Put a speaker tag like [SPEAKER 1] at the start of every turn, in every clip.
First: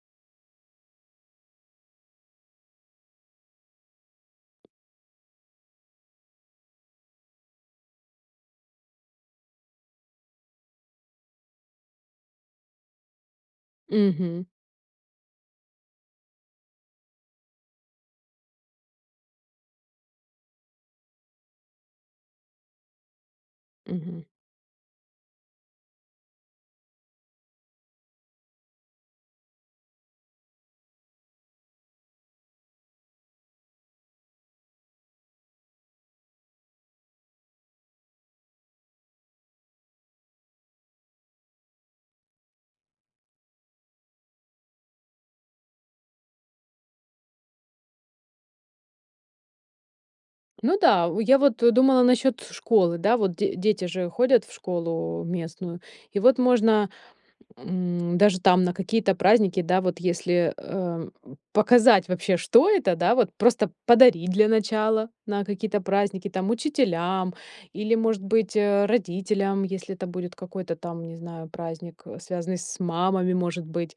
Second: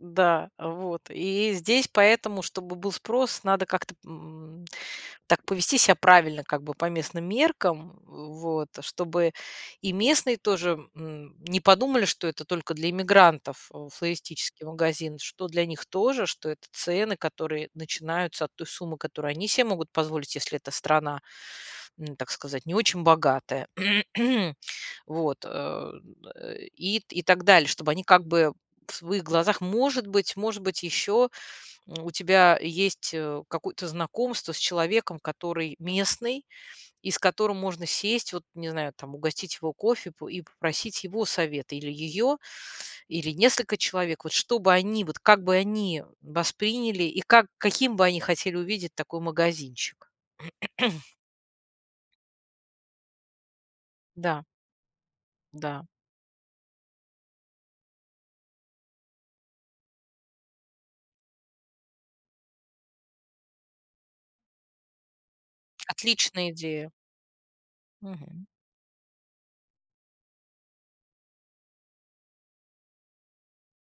[SPEAKER 1] Да, вот и здесь, поэтому, чтобы был спрос, надо как-то, м, так повести себя правильно, как бы по местным меркам, в вот чтобы и местные тоже, м, не подумали, что это только для эмигрантов
[SPEAKER 2] Мгм.
[SPEAKER 1] флористический магазин. Что для них тоже, что это цены, которые начинаются от той суммы, которую они себе могут позволить. Если эта страна, н так сказать, не очень богатая.
[SPEAKER 2] Мгм.
[SPEAKER 1] Вот, э, и и так далее. Чтобы они как бы, в своих глазах, может быть может быть, еще у тебя есть, э, какое-то знакомство с человеком, который местный и с которым можно сесть, вот, не знаю, там, угостить его кофе, п и попросить его совет. Или ее, или несколько человек. Вот что бы они, вот как бы они восприняли и как, каким бы они хотели увидеть такой магазинчик?
[SPEAKER 2] Ну да, у я вот, э, думала насчёт школы, да, вот д дети же
[SPEAKER 1] Да.
[SPEAKER 2] ходят в школу местную.
[SPEAKER 1] Да.
[SPEAKER 2] И вот можно, м, даже там на какие-то праздники, да, вот если, эм, показать вообще, что это, да, вот просто подарить для начала на какие-то праздники. Там,
[SPEAKER 1] Отличная идея.
[SPEAKER 2] учителям или, может
[SPEAKER 1] Мгм.
[SPEAKER 2] быть, э, родителям, если это будет какой-то там, не знаю, праздник, связанный с мамами, может быть.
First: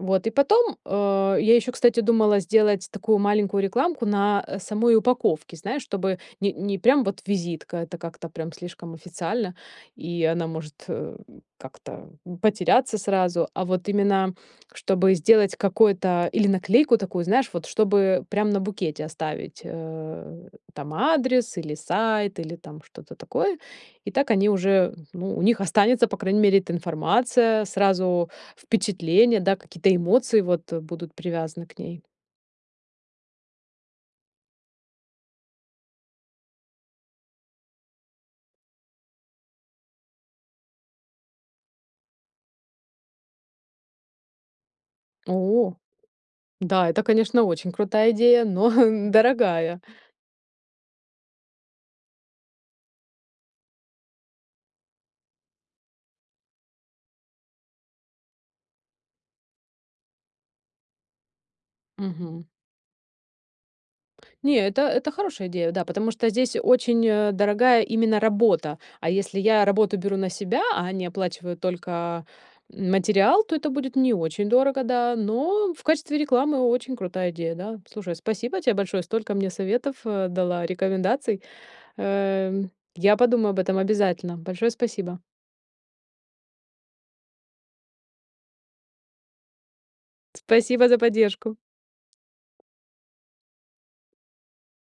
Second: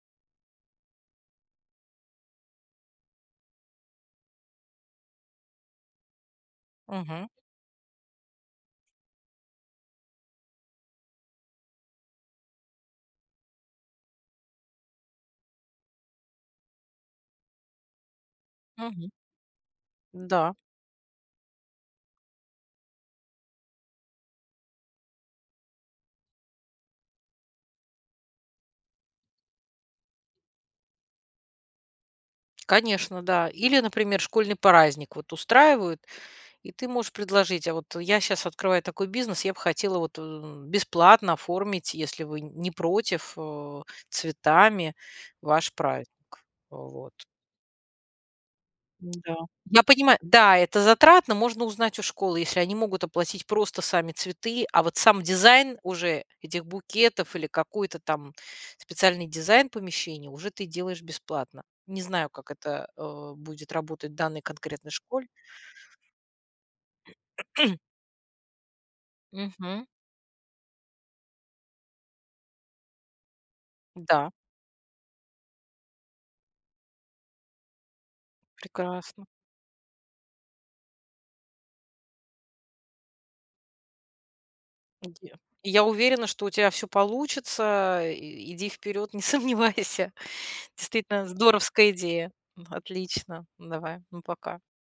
[SPEAKER 2] Вот, и потом, э, я ещё, кстати, думала сделать такую маленькую рекламку на самой упаковке, знаешь, чтобы не не прям вот
[SPEAKER 1] Мгм.
[SPEAKER 2] визитка, это как-то прям слишком официально, и она может, э, как-то потеряться сразу. А вот именно, чтобы сделать какой-то или наклейку такую, знаешь, вот чтобы прям на букете
[SPEAKER 1] Мгм.
[SPEAKER 2] оставить, э,
[SPEAKER 1] М-да.
[SPEAKER 2] там адрес, или сайт, или там что-то такое. И так они уже, ну, у них останется, по крайней мере, эта информация сразу, впечатления, да, какие-то эмоции вот будут привязаны к ней.
[SPEAKER 1] Конечно, да. Или, например, школьный праздник вот устраивают, и ты можешь предложить: "А вот я щас открываю такой бизнес, я б хотела вот, э, бесплатно оформить, если вы не против, э, цветами ваш
[SPEAKER 2] О
[SPEAKER 1] праздник, э,
[SPEAKER 2] да, это,
[SPEAKER 1] вот".
[SPEAKER 2] конечно, очень крутая идея, но
[SPEAKER 1] Н-да,
[SPEAKER 2] дорогая.
[SPEAKER 1] я понимаю. Да, это затратно. Можно узнать у школы, если они могут оплатить просто сами цветы, а вот сам дизайн уже этих букетов или какой-то там специальный дизайн помещения уже ты делаешь бесплатно. Не знаю,
[SPEAKER 2] Мгм.
[SPEAKER 1] как это, э, будет работать в данной
[SPEAKER 2] Не, это
[SPEAKER 1] конкретной
[SPEAKER 2] это
[SPEAKER 1] школе.
[SPEAKER 2] хорошая идея, да, потому что здесь очень, а, дорогая именно работа. А если я
[SPEAKER 1] Мгм.
[SPEAKER 2] работу беру на себя, а они оплачивают только материал, то это будет не
[SPEAKER 1] Да.
[SPEAKER 2] очень дорого, да, но в качестве рекламы очень крутая идея, да. Слушай, спасибо тебе большое,
[SPEAKER 1] Прекрасно.
[SPEAKER 2] столько мне советов, э, дала, рекомендаций, эм. Я подумаю об этом обязательно. Большое
[SPEAKER 1] И
[SPEAKER 2] спасибо!
[SPEAKER 1] где и я уверена, что у тебя всё получится. И иди вперед, не сомневайся.
[SPEAKER 2] Спасибо за
[SPEAKER 1] Действительно,
[SPEAKER 2] поддержку!
[SPEAKER 1] здоровская идея. Ну, отлично. Давай, ну, пока.